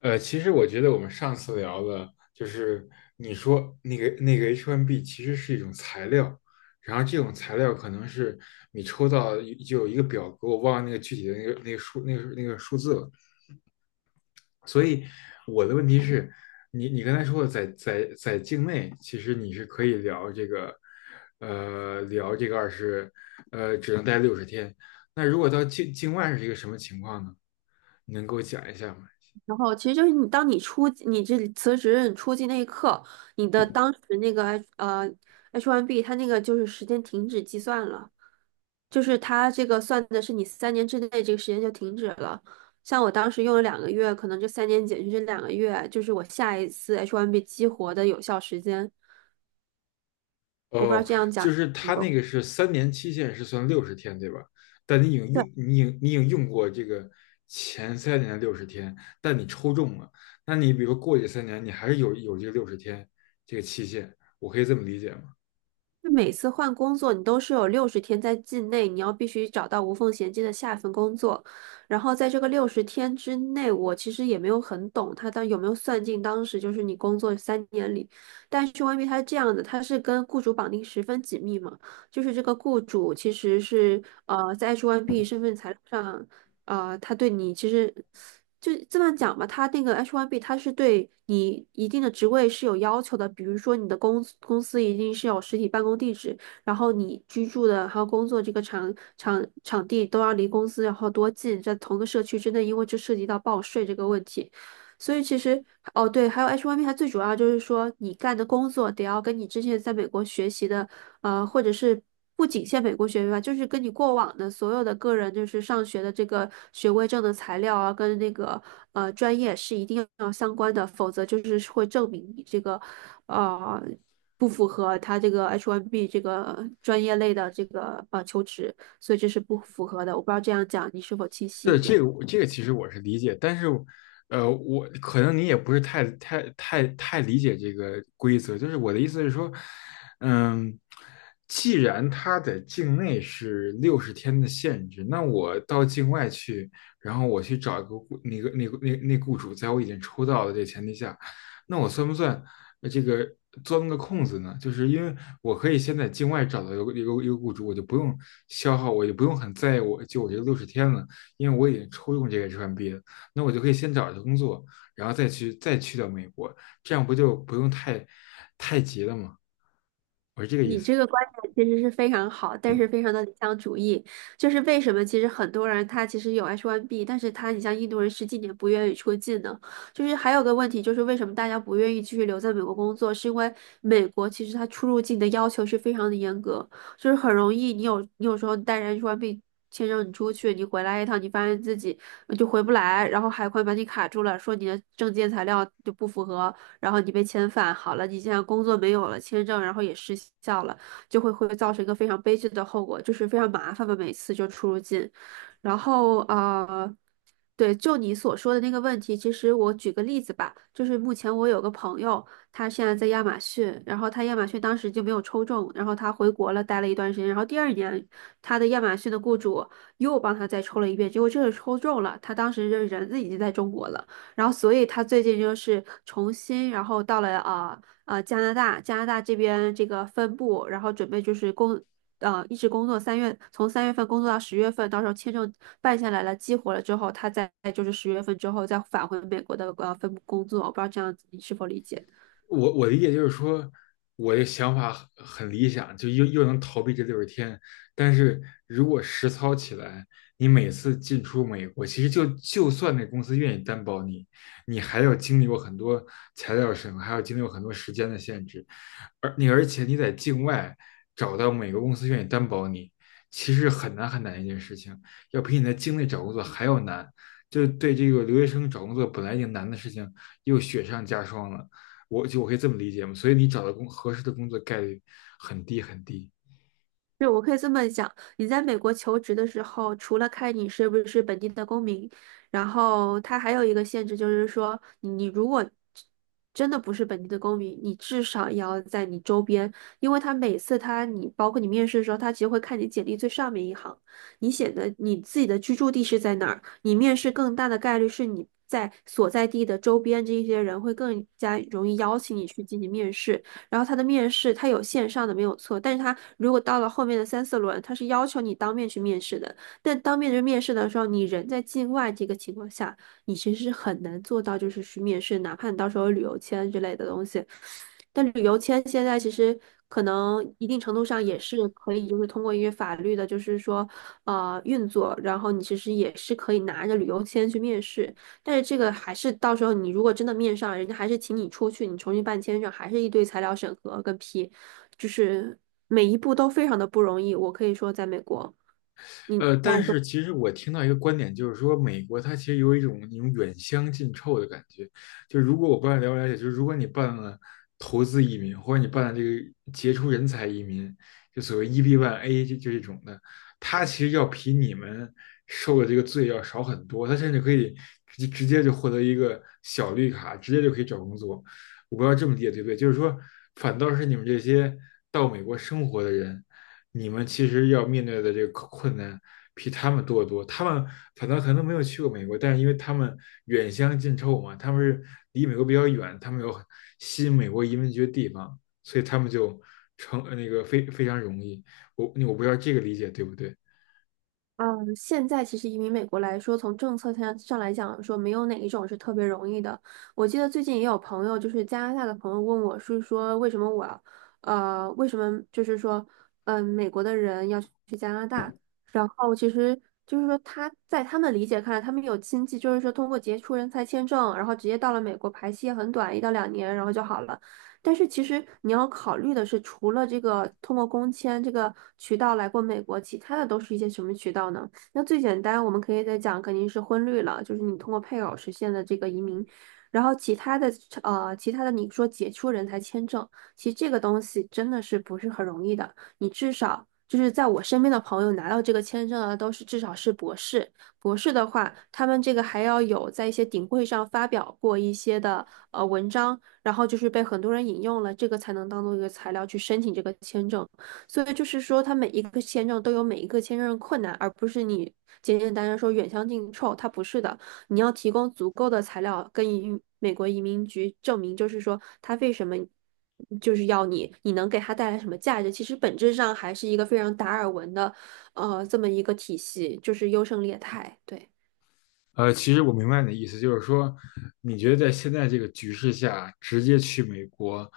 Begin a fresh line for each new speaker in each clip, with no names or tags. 其实我觉得我们上次聊的就是你说那个 H1B 其实是一种材料，然后这种材料可能是你抽到一就有一个表格，我忘了那个具体的那个那个数那个那个数字了。所以我的问题是，你刚才说的在境内，其实你是可以聊这个，呃，聊这个二十，呃，只能待六十天。那如果到境外是一个什么情况呢？你能给我讲一下吗？
然后其实就是你，当你你这辞职，你出境那一刻，你的当时那个 H1B，它那个就是时间停止计算了，就是它这个算的是你三年之内这个时间就停止了。像我当时用了两个月，可能这三年减去这两个月，就是我下一次 H1B 激活的有效时间。我不知道
哦，
这样讲
就是
你
他那
懂。
个是三年期限是算六十天，对吧？但你已经用，你已经用过这个前3年的六十天，但你抽中了，那你比如说过去3年，你还是有这个六十天这个期限，我可以这么理解吗？
就每次换工作，你都是有六十天在境内，你要必须找到无缝衔接的下一份工作。然后在这个六十天之内，我其实也没有很懂他当有没有算进当时就是你工作三年里，但是 YB 它是这样的，它是跟雇主绑定十分紧密嘛，就是这个雇主其实是在 H1B 身份材料上。他对你其实就这么讲吧，他那个 H1B 他是对你一定的职位是有要求的，比如说你的公司一定是有实体办公地址，然后你居住的还有工作这个场地都要离公司然后多近，在同个社区之内，因为这涉及到报税这个问题。所以其实哦，对，还有 H1B，它最主要就是说你干的工作得要跟你之前在美国学习的，或者是不仅限美国学位吧，就是跟你过往的所有的个人就是上学的这个学位证的材料啊，跟那个专业是一定要相关的，否则就是会证明你这个呃不符合他这个 H1B 这个专业类的这个求职，所以这是不符合的。我不知道这样讲你是否清晰
是
一点。
这个我这个其实我是理解，但是，我可能你也不是太理解这个规则。就是我的意思是说，嗯，既然它在境内是六十天的限制，那我到境外去，然后我去找一个雇那个那个那那雇主，在我已经抽到的这个前提下，那我算不算这个钻个空子呢？就是因为我可以先在境外找到一个雇主，我就不用消耗，我就不用很在意我这六十天了。因为我已经抽中这个 h 民 b 了，那我就可以先找一个工作，然后再去到美国，这样不就不用太急了吗？我是这个意
你
思。
这个观点其实是非常好，但是非常的理想主义。就是为什么其实很多人他其实有 H1B,但是他你像印度人10几年不愿意出境呢？就是还有个问题就是为什么大家不愿意继续留在美国工作，是因为美国其实它出入境的要求是非常的严格，就是很容易你有时候带着 H1B 签证你出去，你回来一趟，你发现自己就回不来，然后海关把你卡住了，说你的证件材料就不符合，然后你被遣返好了，你现在工作没有了，签证然后也失效了，就会造成一个非常悲剧的后果，就是非常麻烦嘛，每次就出入境。然后对，就你所说的那个问题，其实我举个例子吧，就是目前我有个朋友，他现在在亚马逊，然后他亚马逊当时就没有抽中，然后他回国了，待了一段时间，然后第2年他的亚马逊的雇主又帮他再抽了一遍，结果这次抽中了，他当时这人已经在中国了。然后所以他最近就是重新，然后到了加拿大，加拿大这边这个分部，然后准备就是一直工作三月，从3月份工作到十月份，到时候签证办下来了，激活了之后，他再就是十月份之后再返回美国的分部工作，我不知道这样子你是否理解。
我理解就是说，我的想法很理想，就又能逃避这六十天。但是如果实操起来，你每次进出美国，其实就算那公司愿意担保你，你还要经历过很多材料审核，还要经历过很多时间的限制。而且你在境外找到每个公司愿意担保你，其实很难很难一件事情，要比你在境内找工作还要难。就对这个留学生找工作本来已经难的事情，又雪上加霜了。我可以这么理解嘛，所以你找到合适的工作概率很低很低。
是，我可以这么讲，你在美国求职的时候，除了看你是不是本地的公民，然后它还有一个限制，就是说你你如果真的不是本地的公民，你至少也要在你周边，因为他每次他你包括你面试的时候，他其实会看你简历最上面一行，你写的你自己的居住地是在哪儿，你面试更大的概率是你在所在地的周边这一些人会更加容易邀请你去进行面试。然后他的面试他有线上的没有错，但是他如果到了后面的3、4轮，他是要求你当面去面试的。但当面去面试的时候，你人在境外这个情况下，你其实是很难做到就是去面试，哪怕你到时候有旅游签之类的东西。但旅游签现在其实可能一定程度上也是可以，就是通过一些法律的，就是说运作，然后你其实也是可以拿着旅游签去面试。但是这个还是到时候你如果真的面上，人家还是请你出去，你重新办签证，还是一堆材料审核跟批，就是每一步都非常的不容易。我可以说，在美国，你这
但
样说
是其实我听到一个观点，就是说美国它其实有一种那种远香近臭的感觉。就如果我不知道了不了解，就是如果你办了投资移民，或者你办了这个杰出人才移民，就所谓 EB1A 就这种的，它其实要比你们受的这个罪要少很多。它甚至可以直接就获得一个小绿卡，直接就可以找工作。我不知道这么理解对不对？就是说，反倒是你们这些到美国生活的人。你们其实要面对的这个困难比他们多得多。他们反倒可能没有去过美国，但是因为他们远香近臭嘛，他们是离美国比较远，他们有吸引美国移民局的地方，所以他们就成呃那个非非常容易。我不知道这个理解对不对？
嗯，现在其实移民美国来说，从政策上来讲说，没有哪一种是特别容易的。我记得最近也有朋友，就是加拿大的朋友问我，是说为什么我要为什么就是说，嗯，美国的人要去加拿大？然后其实就是说他在他们理解看来，他们有亲戚就是说通过杰出人才签证，然后直接到了美国，排期也很短，1到2年，然后就好了。但是其实你要考虑的是，除了这个通过工签这个渠道来过美国，其他的都是一些什么渠道呢？那最简单，我们可以再讲，肯定是婚绿了，就是你通过配偶实现的这个移民。然后其他的，其他的你说解除人才签证，其实这个东西真的是不是很容易的。你至少就是在我身边的朋友拿到这个签证啊，都是至少是博士。博士的话，他们这个还要有在一些顶会上发表过一些的文章，然后就是被很多人引用了，这个才能当做一个材料去申请这个签证。所以就是说，它每一个签证都有每一个签证的困难，而不是你简简单单说远香近臭，它不是的。你要提供足够的材料跟移民美国移民局证明，就是说他为什么就是要你，你能给他带来什么价值？其实本质上还是一个非常达尔文的，这么一个体系，就是优胜劣汰。对。
其实我明白你的意思，就是说，你觉得在现在这个局势下，直接去美国，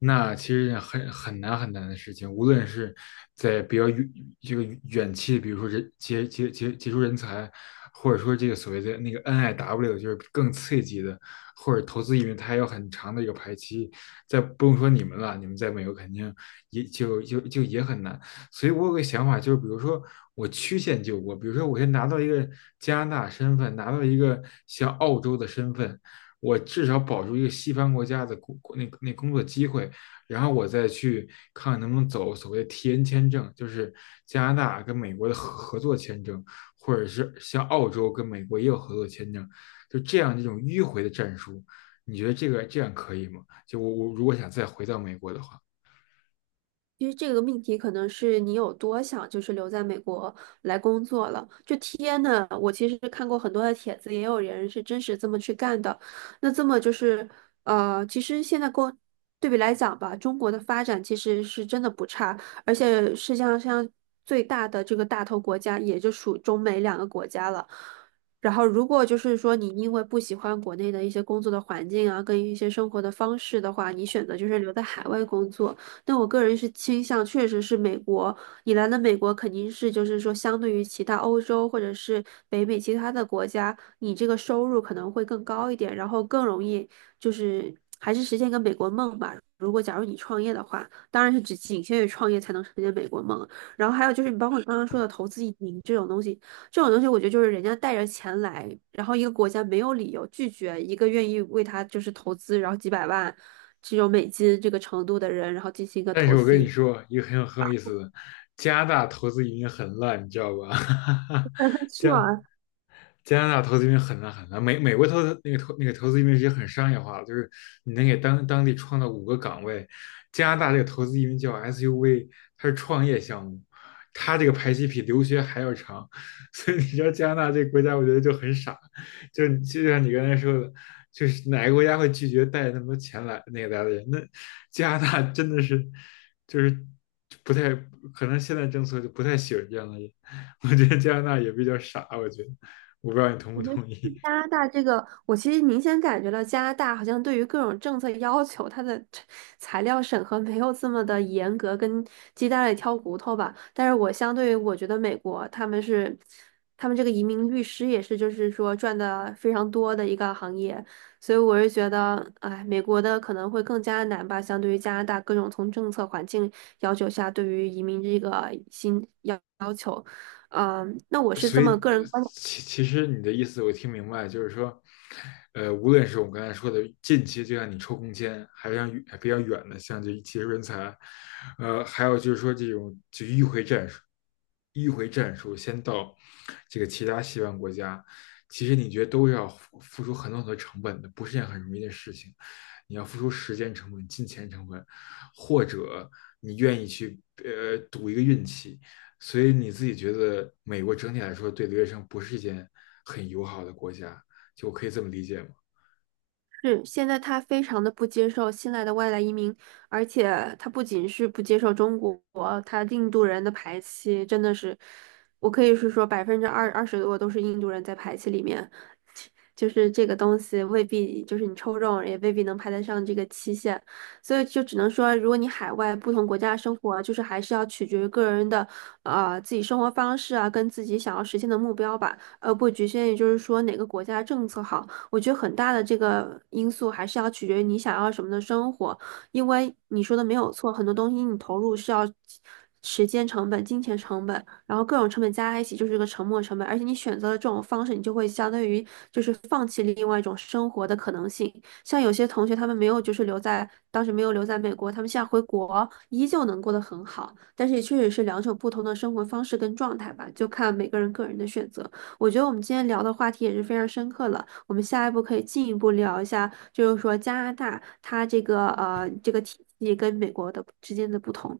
那其实是很难很难的事情。无论是在比较远这个远期，比如说人杰杰杰杰出人才，或者说这个所谓的那个 NIW，就是更刺激的，或者投资移民，它还有很长的一个排期。再不用说你们了，你们在美国肯定也就就就也很难。所以我有个想法，就是比如说我曲线救国，比如说我先拿到一个加拿大身份，拿到一个像澳洲的身份，我至少保住一个西方国家的工那那工作机会，然后我再去看看能不能走所谓的 T N 签证，就是加拿大跟美国的合作签证，或者是像澳洲跟美国也有合作签证，就这样一种迂回的战术，你觉得这个这样可以吗？就我如果想再回到美国的话。
因为这个命题可能是你有多想，就是留在美国来工作了。就天呐，我其实看过很多的帖子，也有人是真实这么去干的。那这么就是，其实现在跟对比来讲吧，中国的发展其实是真的不差，而且世界上像最大的这个大头国家，也就属中美两个国家了。然后，如果就是说你因为不喜欢国内的一些工作的环境啊，跟一些生活的方式的话，你选择就是留在海外工作。但我个人是倾向，确实是美国，你来了美国肯定是就是说，相对于其他欧洲或者是北美其他的国家，你这个收入可能会更高一点，然后更容易就是还是实现一个美国梦吧。如果假如你创业的话，当然是只仅限于创业才能实现美国梦。然后还有就是你包括你刚刚说的投资移民这种东西，这种东西我觉得就是人家带着钱来，然后一个国家没有理由拒绝一个愿意为他就是投资，然后几百万。只有美金这个程度的人，然后进行一个
但
投
是我
资
跟
移
你
民。
说一个很有意思的，加拿大投资移民很烂，你知道吧？
是
加
啊，
加拿大投资移民很难很难，美国投资那个投那个投资移民也很商业化，就是你能给当地创造5个岗位。加拿大这个投资移民叫 SUV，它是创业项目，它这个排期比留学还要长，所以你知道加拿大这个国家，我觉得就很傻，就是就像你刚才说的，就是哪个国家会拒绝带那么多钱来来的人？那加拿大真的是就是不太可能，现在政策就不太喜欢这样的人，我觉得加拿大也比较傻，我觉得。我不知道你同不
我觉得
同意。
加拿大这个，我其实明显感觉到加拿大好像对于各种政策要求，它的这材料审核没有这么的严格，跟鸡蛋里挑骨头吧。但是我相对于我觉得美国他们是，他们这个移民律师也是，就是说赚的非常多的一个行业，所以我是觉得，哎，美国的可能会更加难吧，相对于加拿大各种从政策环境要求下，对于移民这个新。要。嗯，那我是
所
这
以，
么个人观
其实你的意思我听明白，就是说，无论是我们刚才说的近期，就像你抽空间，还是像还比较远的，像这技术人才，还有就是说这种就迂回战术，迂回战术先到这个其他西方国家，其实你觉得都是要付出很多很多成本的，不是件很容易的事情。你要付出时间成本、金钱成本，或者你愿意去赌一个运气。所以你自己觉得美国整体来说对留学生不是一件很友好的国家，就我可以这么理解吗？
是，现在他非常的不接受新来的外来移民，而且他不仅是不接受中国，他印度人的排期真的是，我可以是说百分之二十多都是印度人在排期里面，就是这个东西未必就是你抽中也未必能排得上这个期限，所以就只能说，如果你海外不同国家生活，就是还是要取决于个人的啊自己生活方式啊，跟自己想要实现的目标吧，而不局限于就是说哪个国家政策好。我觉得很大的这个因素还是要取决于你想要什么的生活，因为你说的没有错，很多东西你投入是要时间成本、金钱成本，然后各种成本加在一起就是个沉没成本，而且你选择了这种方式，你就会相当于就是放弃了另外一种生活的可能性。像有些同学他们没有就是留在当时没有留在美国，他们现在回国依旧能过得很好，但是也确实是两种不同的生活方式跟状态吧，就看每个人个人的选择。我觉得我们今天聊的话题也是非常深刻了。我们下一步可以进一步聊一下，就是说加拿大它这个这个体系跟美国的之间的不同。